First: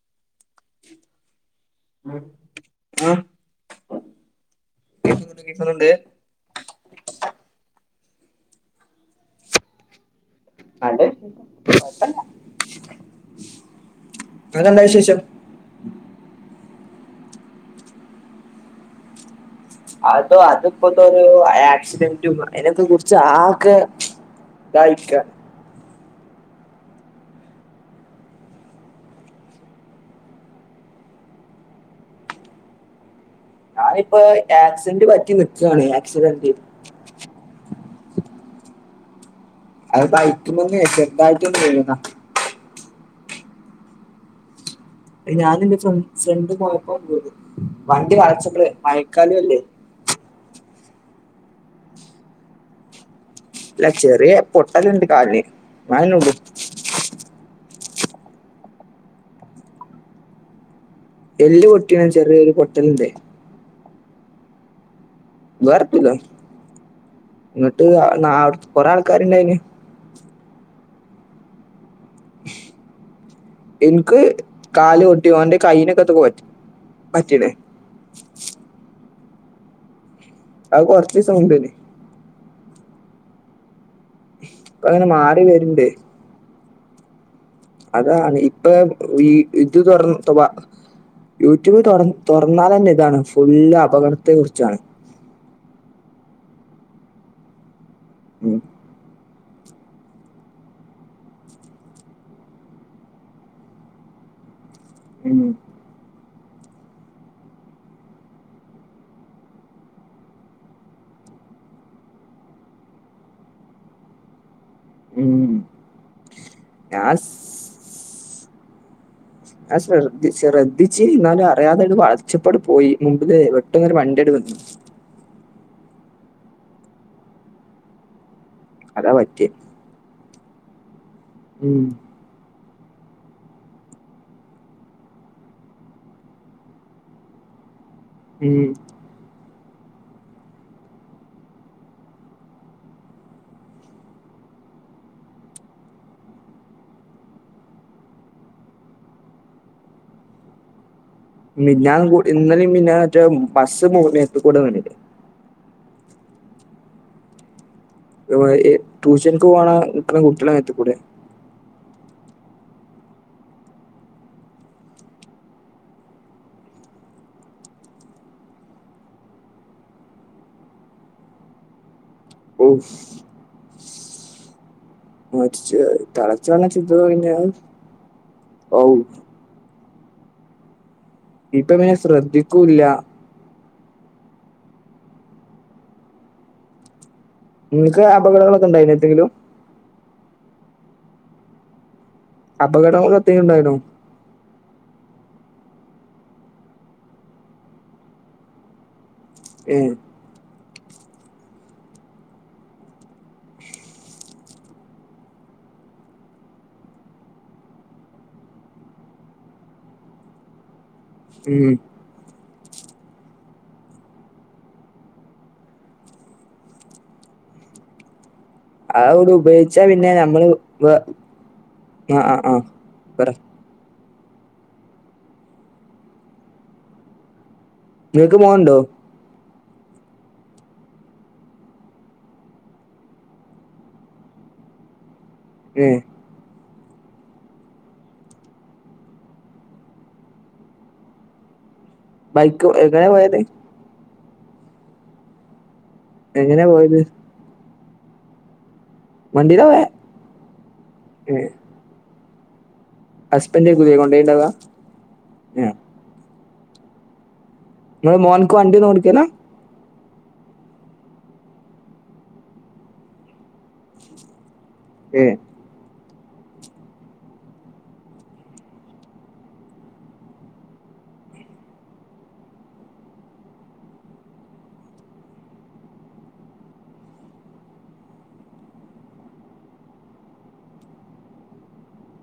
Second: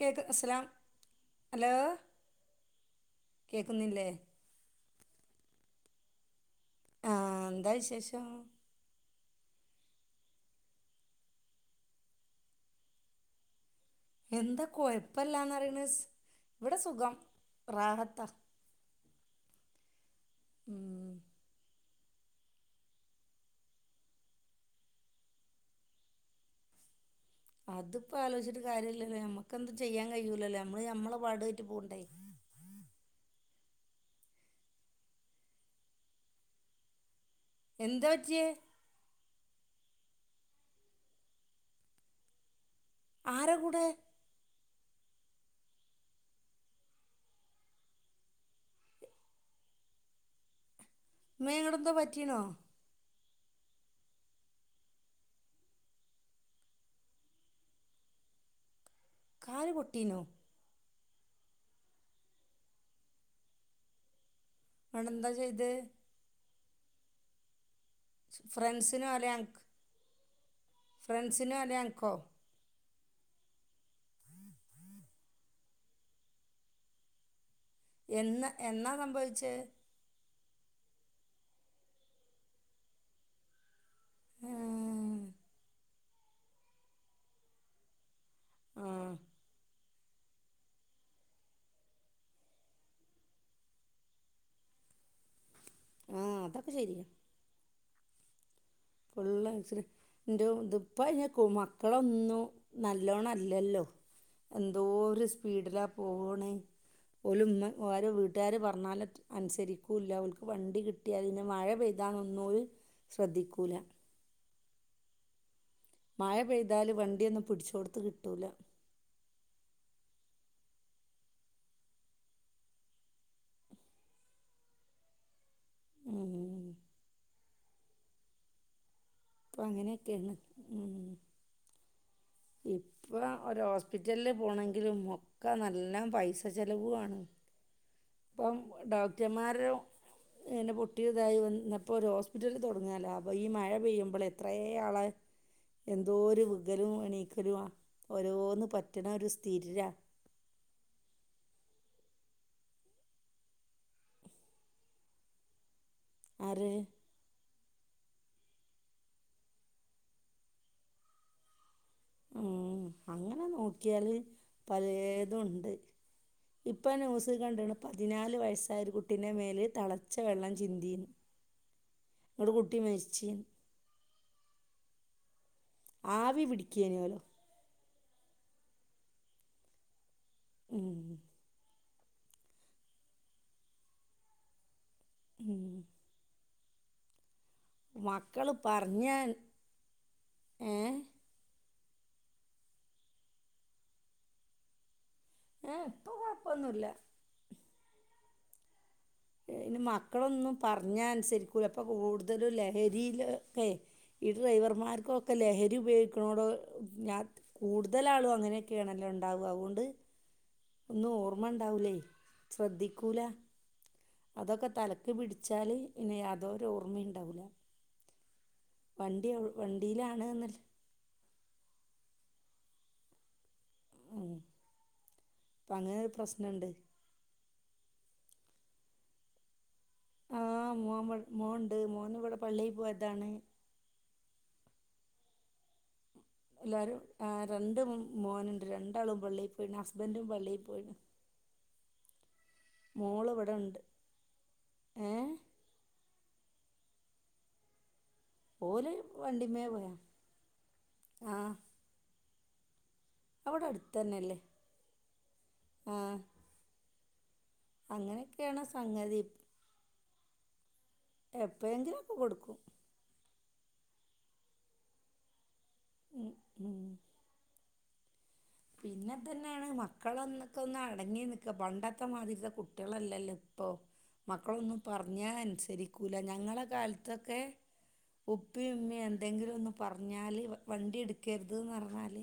Cake അസ്സലാം hello കേക്കുന്നില്ലേ കേക്കുന്നുണ്ട് കേക്കുന്നുണ്ട് ആഹ് എന്താവിശേഷം നല്ല വിശേഷം കൊയപ്പല്യ എന്താ അതെന്താ വിശേഷം കൊഴപ്പല്ലാന്നറിണെ ഇവിടെസുഖം റാഹത്താ. അതോ ഉം അത്പ്പത്തോരോ ആക്സിഡന്റും അയാനൊക്കെ കുറിച്ച് ആകെ തായിക്ക അതിപ്പോ ആലോയ്ചിട്ട് കാര്യല്ലല്ലോ നമ്മക്കെന്തും ചെയ്യാൻ കയ്യൂലല്ലോ നമ്മള് നമ്മളെ പാടോയ്ട്ട് പോണ്ടേ ഞാനിപ്പ ആക്സിഡന്റ് പറ്റി നിക്കാണ് ആക്സിഡന്റ് എന്താപറ്റ്യേ അത് ബൈക്ക്മെന്ന് ചെർതായിട്ട് ഒന്ന് വീണ ആര കൂടെ ഞാനും എന്റെ ഫ്രണ്ട്സ് ഫ്രണ്ട് പോയപ്പ വീണ് വണ്ടി വളച്ചപ്പളെ മഴക്കാലുഅല്ലേ മ്മേ ങ്ങട്ന്തോ പറ്റീണോ ല്ല ചെറിയ പൊട്ടല്ണ്ട് കാലിന് അയന്നെള്ളു കാല് പൊട്ടീനോ എല്ല് പൊട്ടീണ് ചെറിയൊരുപൊട്ടല്ണ്ട് അണന്ത വേറത്തുല്ല ന്നട്ട് ആ ഫ്രണ്ട്സിനോ കൊറേആൾക്കാര്ണ്ടേനി ഫ്രൻസിനോ അതെ അൻക്കോ ഇൻക്ക് കാല് പൊട്ടി ഓന്റെ കയ്നൊക്കെത്തക്കെ പറ്റി പറ്റീണ് എന്ന എന്നാ സംഭവിച്ചേ അഹ് കൊർച്ചീസംമുമ്പേനി ആ പ്പ ഇങ്ങനെ മാറിവര്ണ്ട് അതാണ് ഇപ്പൊ ആ വീ ഇത് തൊർന്നൊട്ത്തവ യൂട്യൂബ് തൊർ തൊർന്നാലെന്നെ ഇതാണ് ഫുള്ള് അപകടത്തെകുറിച്ചാണ്. ആഹ് അതൊക്കെ ശരിയാ ഉം, ഫുള്ള് ആക്സിഡ് ന്റും ഇത്പ്പഅയ്ന് മക്കളൊന്നും നല്ലോണല്ലല്ലോ എന്തോര് ഉം, സ്പീഡിലാ പോണേ പോലുംമ്മ ഓരവീട്ടാര് പർഞ്ഞാലറ്റെ അനുസരിക്കൂല്ല അവൽക്ക് വണ്ടികിട്ട്യാപിന്നെ മഴ പെയ്താനൊന്നും ഓല് ശ്രദ്ധിക്കൂല. ഉം മഴപെയ്താല് ഞാൻ വണ്ടിയൊന്നും പിടിച്ചോട്ത് കിട്ടൂല ആ ശ്രദ്ധിച്ച ശ്രദ്ധിച്ചീനിന്നാലും അറിയാതെ വളച്ചപ്പട് പോയി മുമ്പ് കേറി പെട്ടന്നൊര് വണ്ടിഅണ്ട് വന്ന് ഉം അതാ പറ്റെയ് അപ്പം അങ്ങനെയൊക്കെയാണ് ഉം ഉം ഇപ്പൊ ഒരു ഹോസ്പിറ്റല്ല് പോണെങ്കിലും ഒക്കെ നല്ല പൈസചെലവുവാണ് പ്പം ഉം. ഡോക്ടർമാര് എറെ പൊട്ടിയതായി വന്നപ്പോ ഒരു ഹോസ്പിറ്റല് തുടങ്ങാലോ അപ്പോൾ ഈ മഴ പെയ്യുമ്പോൾ എത്ര ആളെ എന്തോ ഒരു വികലും എണീക്കലും ആ ഓരോന്ന് പറ്റണ ഒരു സ്ഥിര മിഞ്ഞാ ഇന്നലും മിഞന് മറ്റേ ബസ്സ് മോത്ത് കൂടെ വിണ് ആരെ ട്യൂഷനിക്ക് പോകണ നിക്ണ കുട്ടിയളെ മോത്ത്ക്കൂടൊ ഉ അങ്ങനെ നോക്കിയാല് പലതുംണ്ട്. ഇപ്പം ന്യൂസ്ൽ കണ്ടിണ് പതിനാല് വയസ്സായ ഒരു കുട്ടീ എന്റെ കുട്ടി മേൽ തി ളച്ച വെള്ളം ചിന്തി. [inaudible] ഒരു കുട്ടി മരിച്ചി. മരിച്ച ആവി തിളച്ച വണ ചിന്ത പിടിക്കേനോലോ കഴിഞ്ഞ ഔ ഉം ഇപ്പ മോ ശ്രദ്ധിക്കൂല്ല ഉം നിങ്ങക്ക് മക്കള് അപകടങ്ങളൊക്കെ ഉണ്ടായിനോ പറഞ്ഞൻ എന്തെങ്കിലും ഏഹ് അപകടം ക്ക എത്തി ഉണ്ടായിന്നോ ഏഹ് ഇപ്പൊ കുഴപ്പൊന്നുല്ല ഏ ഇനി മക്കളൊന്നും പറഞ്ഞ അനുസരിക്കൂല അപ്പൊ കൂടുതല ലഹരിൽക്കെ ഈ ഡ്രൈവർമാർക്കൊക്കെ ലഹരി ഉപയോഗിക്കണോടോ ഞാൻ കൂടുതല ആളും അങ്ങനെയൊക്കെയാണല്ലോ ഉണ്ടാവു അവ്ണ്ട്. ഒന്നും ഓർമ്മ ഉം ഉണ്ടാവൂലേ ശ്രദ്ധിക്കൂല അതൊക്കെ തലക്ക് പിടിച്ചാൽ ഇനി യാതൊരു ഓർമ്മിഉണ്ടാവില്ല അത് ഉപയോഗിച്ചാ പിന്നെ വണ്ടിയിലാണ് നമ്മള് എന്നല്ല ആ ആഹ് ആഹ് പറ ഉം അപ്പ അങ്ങനെ പ്രസ്നുണ്ട് നിങ്ങൾക്ക് മോൻ ണ്ടോ ആ മോൻ മോൻണ്ട് മോന് ഇവിടെ പള്ളിയിൽ പോയതാണ്. ഏഹ് എല്ലാരും ആഹ് രണ്ട് മോന്ണ്ട് രണ്ടാളും പള്ളി പോയിണ് ഹസ്ബന്റും പള്ളി പോയിണ്. ബൈക്ക് എങ്ങനെ പോയത് ഏഹ് എങ്ങനെ പോയത് ഓല് വണ്ടിമ്മേ വണ്ടിയിലാ പോയെ പോയാ ആഹ് ഹസ്ബന്റ് അടുത്ത് ഏക്കുലേ കൊണ്ടോയിണ്ടാവ ഏഹ് ആഹ് നിങ്ങളെ മോൻക്ക് അങ്ങനെയൊക്കെയാണ് വണ്ടി ഒന്നും സംഗതി ഓടിക്കലാ എപ്പോഴെങ്കിലൊക്കെ കൊടുക്കും ഉ ഏഹ് ഉം ഉം പിന്നെ ഇതെന്നെയാണ് മക്കളൊന്നൊക്കെ ഒന്ന് അടങ്ങി നിക്ക പണ്ടത്തെ മാതിരിതെ കുട്ട്യളല്ലല്ലോ ഇപ്പം മക്കളൊന്നും പറഞ്ഞാ അൻസരിക്കൂല്ല ഞങ്ങളെ കാൽത്തൊക്കെ ഉപ്പിം ഉമ്മിം എന്തെങ്കിലും ഒന്ന് പറഞ്ഞാല് വണ്ടി ഇട്ക്കര്ത ന്ന് പറഞ്ഞാല്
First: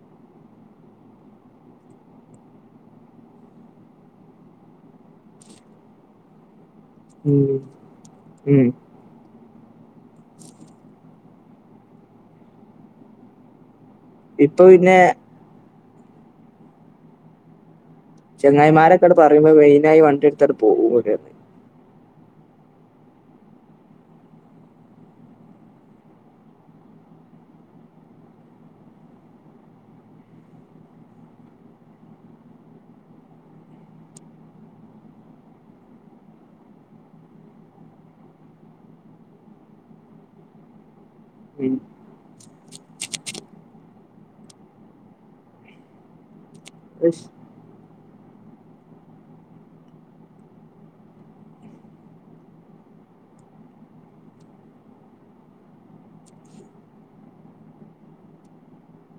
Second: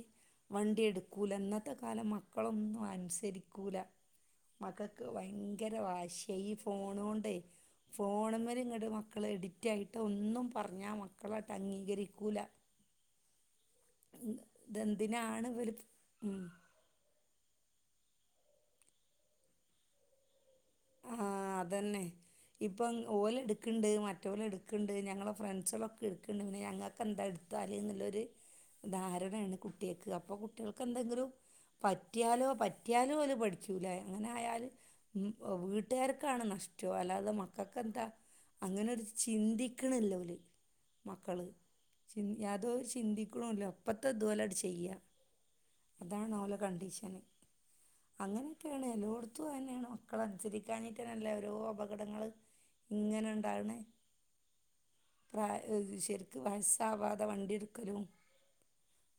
വണ്ടി ഇട്ക്കൂല ഇന്നത്തെ കാലം മക്കളൊന്നും അനുസരിക്കൂല മക്കക്ക് വയങ്കര വാശി ഈ ഫോണോണ്ടേ ഉം ഫോണ് മ്മല് ഉം ഇങ്ങട്ട് മക്കള് എഡി റ്റായിട്ട് ഒന്നും പറഞ്ഞാ മക്കളട്ട് അംഗീകരിക്കൂല്ല. ഉം ഇപ്പൊ പിന്നെ ഇതെന്തിനാണ് വൽ ഉം ചെങ്ങായിമാരൊക്കെ ങ്ങട് പറയുമ്പോ മൈയിനായി വണ്ടിട് ത്തട് പോവും ആഹ് അതെന്നെ ഇപ്പം ഓല് ഇട്ക്ക്ണ്ട് മറ്റോല് ഇട്ക്ക്ണ്ട് ഞങ്ങളെ ഫ്രണ്ട്സളൊക്കെ ഇട്ക്ക്ണ്ട് പിന്നെ ഞങ്ങൾക്ക് എന്താ ഇട് ത്താല് ന്ന്ള്ളൊരു ധാരണയാണ് കുട്ട്യേക്ക് അപ്പൊ കുട്ട്യൾക്ക് എന്തെങ്കിലും പറ്റിയാലോ പറ്റിയാലും ഓല് പഠിച്ചൂല്ല അങ്ങനെ ആയാൽ വീട്ട്കാർക്കാണ് നഷ്ടം അല്ലാതെ മക്കക്ക് എന്താ അങ്ങനൊരു ചിന്തിക്ക്ണ്ല്ല ഓല് മക്കള് ഉം ചിൻ യാതൊരു ചിന്തിക്ക്ണൂല്ല അപ്പത്തെ ഇതുപോലെ അട് ചെയ്യ അതാണ് ഓലെ കണ്ടീഷന് ഇഷ് അങ്ങനെയൊക്കെയാണ് എല്ലോട്ത്തും അതെന്നെയാണ് മ ക്കള് അനുസരിക്കാഞ്ഞിട്ടന്നല്ലെ ഓരോ അപകടങ്ങള് ഇങ്ങനെ ഇണ്ടാവ്ണെ പ്രാ ശരിക്ക് വയസ്സാവാതെ വണ്ടി ഇട്ക്കലും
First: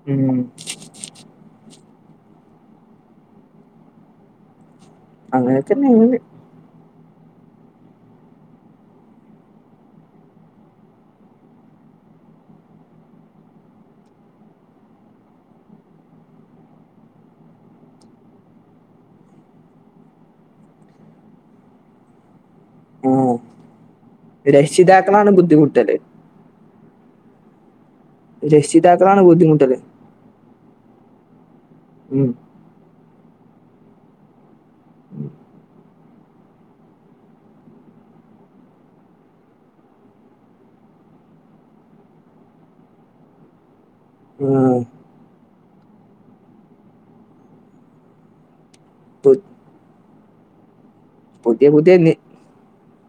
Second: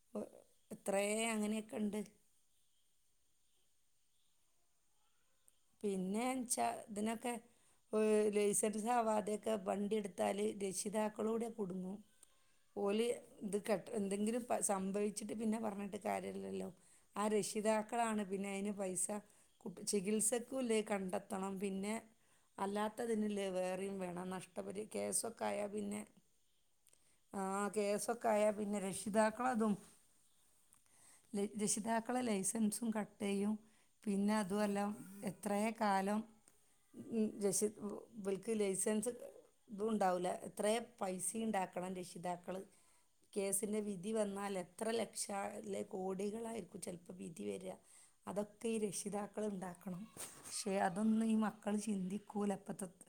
പ്പോ ഉം എത്രേ അങ്ങനെയൊക്കെ ഇണ്ട് അതെ പിന്നെച്ചാ ഇതിനൊക്കെ പ്പം ലൈസൻസ് ആവാതെ ഒക്കെ വണ്ടി ഇട്ത്താല് രക്ഷിതാക്കളൂടെ കുടുങ്ങും ഓല് ഇത് കെട്ട എന്തെങ്കിലും സംഭവിച്ചിട്ട് പിന്നെ പറഞ്ഞിട്ട് കാര്യല്ലല്ലോ ആ രക്ഷിതാക്കളാണ് പിന്നെ അയിന് പൈസ കുട്ടി ചികിത്സ ക്കുല്ലേ കണ്ടെത്തണം പിന്നെ ആഹ് അല്ലാത്തതിന്ല്ലേ വേറിം വേ ണം നഷ്ട പരി രക്ഷിതാക്കളാണ് കേസൊക്കെ ആയ ബുദ്ധിമുട്ടല് പിന്നെ ആഹ് കേസൊ ക്കായ പിന്നെ രക്ഷിതാക്കളാണ് രക്ഷിതാക്കെളെ തും ബുദ്ധിമുട്ടല് രക്ഷിതാക്കളെ ഉം ലൈസൻസും കട്ടെയ്യും പിന്നെ അതും അല്ല എ ത്രേ കാലം രക്ഷി ഇവൽക്ക് ലൈസൻസ് തുണ്ടാവൂല്ല എത്രേ പൈസിണ്ടാക്കണം രക്ഷിതാക്കള് കേസിൻ്റെ വിധി വന്നാൽ ആഹ് എത്ര ലക്ഷാ അല്ലേ കോടികളായിരിക്കും ചെലപ്പോ വിധി വരാ അതൊക്കെ ഈ പു രക്ഷിതാക്കള് ഇണ്ടാക്കണം ക്ഷെ അതൊന്നും ഈ പുതിയ മക്കള് പുതിയ നി ചിന്തിക്കൂല ഇപ്പത്തെത്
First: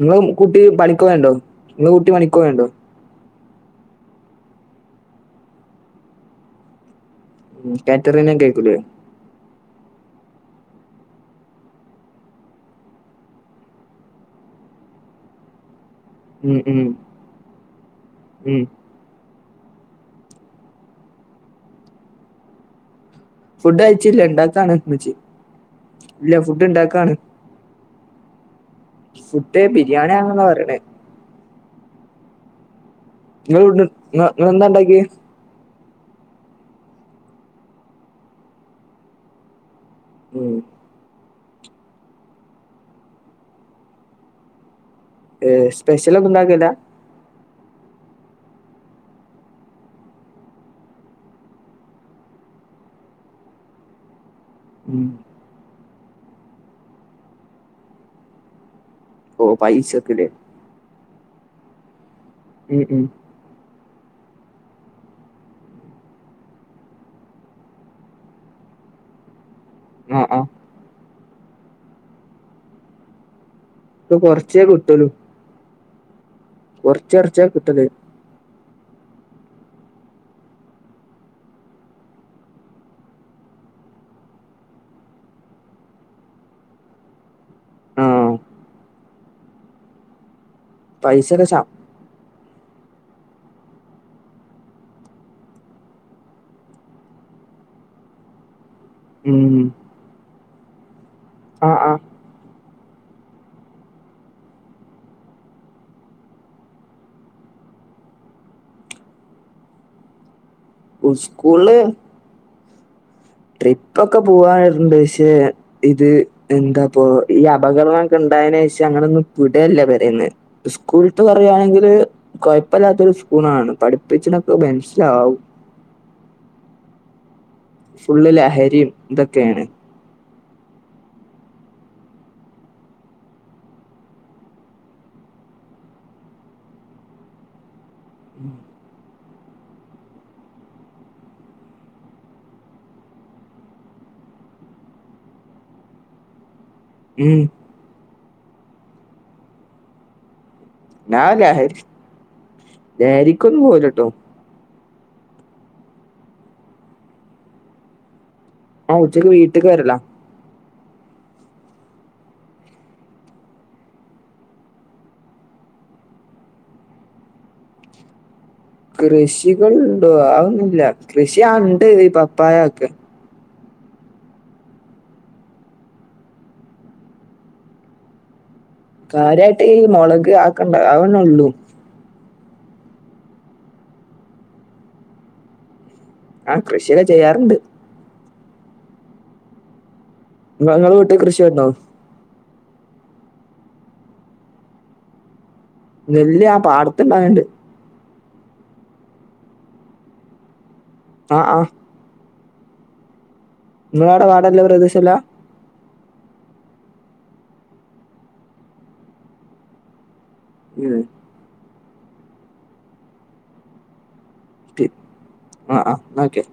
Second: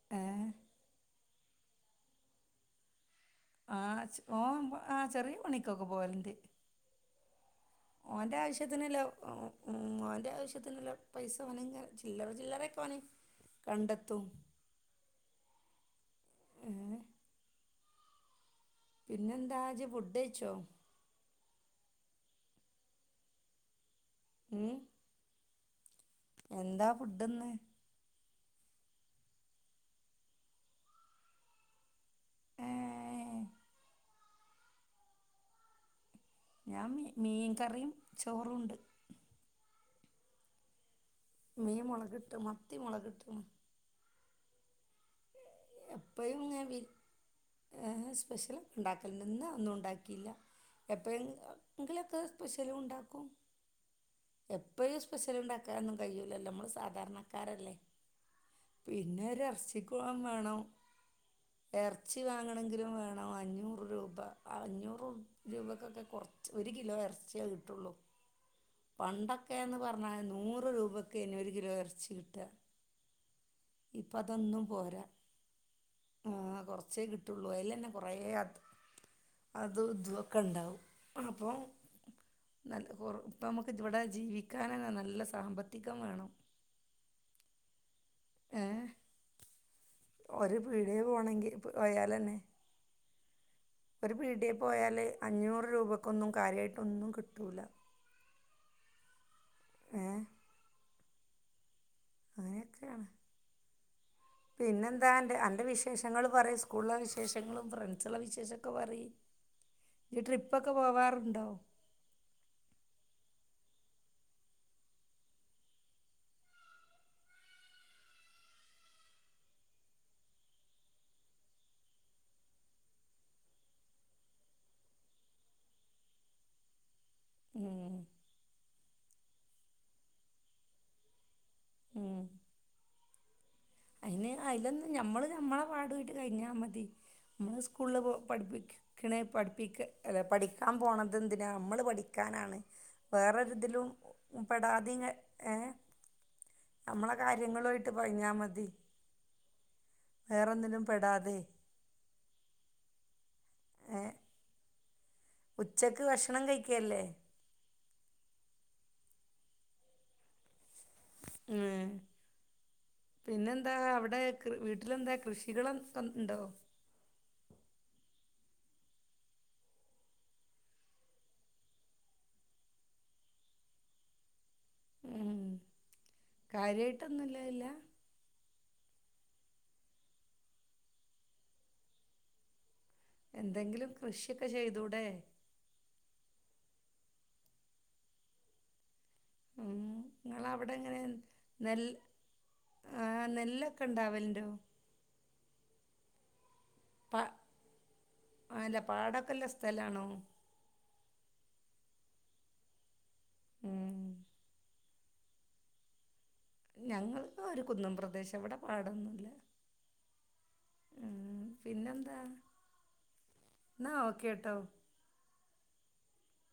നിങ്ങളെ കുട്ടി പണിക്കോവേണ്ടോ ഇങ്ങളെ കുട്ടി പണിക്കോവേണ്ടോ ആഹ് ചെ ഓൻ ആഹ് ചെറിയ പണിക്കൊക്കെ പോവല്ണ്ട് ഉം ഓന്റെ കാറ്ററിങ്ങിനൊക്കേക്കൂലേ ആവശ്യത്തിന്ല്ലെ ഓ ഉം മോന്റെ ആവശ്യത്തിന്ള്ള പൈസ ഓന് ങ്ങനെ ചില്ലറ ചില്ലറൊക്കെ ഓന് കണ്ടെത്തും ഉം ഉം ഉം പിന്നെന്താ ജ് ഫുഡൈയിച്ചോ ഫുഡ് കയ് ച്ചില്ല ഉം ഇണ്ടാക്കാണ് മ്മച്ചി ഇല്ല ഫുഡ് എന്താ ഇണ്ടാക്കാണ് ഫുഡിന്ന് ഫുഡ് ബിരിയാണിാണന്ന പറയണേ ഏ ഹ് നിങ്ങൾ ഫുഡ് ങ്ങ നിങ്ങെളെ ന്താ ണ്ടാക്കിയ ഞാൻമീ മീൻ കറിയും ചോറും ഉണ്ട് ഉം മീൻ മുളക്ട്ട് മത്തി മുളക്ട്ണ് ഏഹ് സ്പെഷ്യലൊന്നും എപ്പഴും ങ്ങ ഇണ്ടാക്കലില്ല വി ഏഹ് സ്പെഷ്യൽ ഉണ്ടാക്കലണ്ട് ഇന്ന് ഒന്നും ഉണ്ടാക്കിയില്ല എപ്പോഴങ്കിലുക്കെ സ്പെഷ്യലു ണ്ടാക്കും എപ്പഴും ഉം സ്പെഷ്യൽ ഉണ്ടാക്കാനൊന്നും കഴൂലല്ലോ നമ്മള് സാധാരണക്കാരല്ലേ ഓഹ് പിന്നെരുറച്ചികൊവും പൈസക്ക് ലേ വേണം ഇറച്ചി ഉം വാങ്ങണമെങ്കിലും ഉം വേണം അഞ്ഞൂറ് രൂപ അഞ്ഞൂറ് രൂപയ്ക്കൊക്കെ കുറച്ച് ഒരു കിലോ ഇറച്ചിയേ കിട്ടുള്ളൂ പണ്ടൊക്ക എന്ന് ആ പറഞ്ഞാല് ആ നൂറ് രൂപക്കയ് നി ഒരു കിലോ ഇറച്ചി കിട്ട ഇപ്പൊ കൊറച്ചേ ഇപ്പതൊന്നും പോരാ കിട്ടലൂ ആ കൊറച്ചേ കൊറച്ചടച്ചാ കിട്ടുള്ളൂ കിട്ടല് അലന്നെ കൊറ അത് അത് ഇതൊ ക്കെ ഉണ്ടാവും അപ്പം നല്ല കൊറ ഇപ്പൊ നമ്മക്ക് ഇവിടെ ജീവിക്കാനന്നെ നല്ല സാമ്പത്തികം വേണം ആ ഏ ഒരു പീടി പൈസൊക്കെ പോണങ്കി ശ പോയാലന്നെ ഒരു പീഡി പോയാല് അഞ്ഞൂറ് രൂപക്കൊന്നും കാര്യായിട്ടൊന്നും കിട്ടുല ഉം ഏഹ് അ ആ അങ്ങനൊക്കെയാണ് [unintelligible] പിന്നെന്താ ന്റെ അന്റെ വിശേഷങ്ങൾ പറയ് സ്‌കൂൾലെ വിശേഷങ്ങളും ഫ്രെണ്ട്സ് ളെ വിശേശൊക്കെ പറയ് [unintelligible] ഇജ് ട്രിപ്പൊക്കെ പോവാറുണ്ടോ സ്കൂളില് ട്രിപ്പൊക്കെ പോവാറുണ്ട് ക്ഷെ ഇത് എന്തപ്പോ ഈ അപകടങ്ങളൊക്കെ ഉണ്ടായതിനു ശേഷം അങ്ങനെയൊന്നും വിടല്ല പെ രയിന്ന് സ്കൂൾ ത്തെ പറയുകയാണെങ്കിൽ കുഴപ്പം ഇല്ലാത്തഒരു സ്കൂൾ ആണ് പഠിപ്പിച്ചണൊ ക്കെ മനസ്സിലാവും ഉം, ഫുൾ ലഹരിയും ഇതൊക്കെയാണ് ഉം ഐൻ ഐലൊന്നും ഞമ്മള് ഞമ്മളെ പാടു ആയിട്ട് കയിഞ്ഞാ മതി ഞമ്മളെ സ്കൂളിലെ പഠിപ്പിക്ക ക്ണത് പടപിക്പ്ടികാൻപോണത് എന്തിനാണ് ഞമ്മൾ പഠിക്കാനാണ് വേറെ ഒരുതി ലും പെടാതെ ഏ നമ്മളെ ഉം കാര്യങ്ങളുമായിട്ട് പറഞ്ഞാ മതി വേറെ ഒന്നിലും ഞാൻ ലഹരി ലഹരിക്കൊന്നും ഏ പോവില്ലാട്ടൊ ഉച്ചക്ക് ഭക്ഷണം കഴിക്കല്ലേ ആ ഉച്ചക്ക് വീട്ക്ക് വരല ഏഹ് പിന്നെന്താ അവിടെ കൃ വീട്ടിലെന്താ കൃഷികളൊക്കെ ഉണ്ടോ കൃഷികൾ എന്തുവാ അത് ഒന്നുല്ല കൃഷി ആ ഉണ്ട് ഈ പപ്പായ ഒക്കെ ഉം കാര്യയിട്ട് ഒന്നുള്ളഹ്‌ല്ലാ കാര്യായിട്ട് ഈ മോളക് അക്കെ അഹ്ന്നെ ഒള്ളു എന്തെങ്കിലും കൃഷിക്കെ ചെയ്തൂടെ? ആഹ് കൃഷിക്കെ ചെയ്യാറ്ണ്ട് ഉം ഇങ്ങളെ അവിടെ നിങ്ങ- നിങ്ങളെ എങ്ങനെ വീട്ടിൽ കൃഷി ഉണ്ടോ നെല്ല് ആഹ് നെല്ലേക്കെ ഇണ്ടാവൽണ്ടോ? നെല്ല് ആഹ് പാ പ അഹന്നെ പാടോക്കെ ഇല്ല സ്ഥലണോ? ആഹ് ആഹ് ഉം. ഇങ്ങളെ ഔടെ പാടല്ല പ്രേദേശം ഇല്ല? ഞങ്ങൾടെ ഒരു കുന്നം പ്രദേശം ഇവിടെ പാടൊന്നുല്ല [unintelligible] ഉം പിന്നെന്താ എന്നാ ഓക്കെട്ടോ ആഹ് ആഹ് ന്നാ ഓക്കേ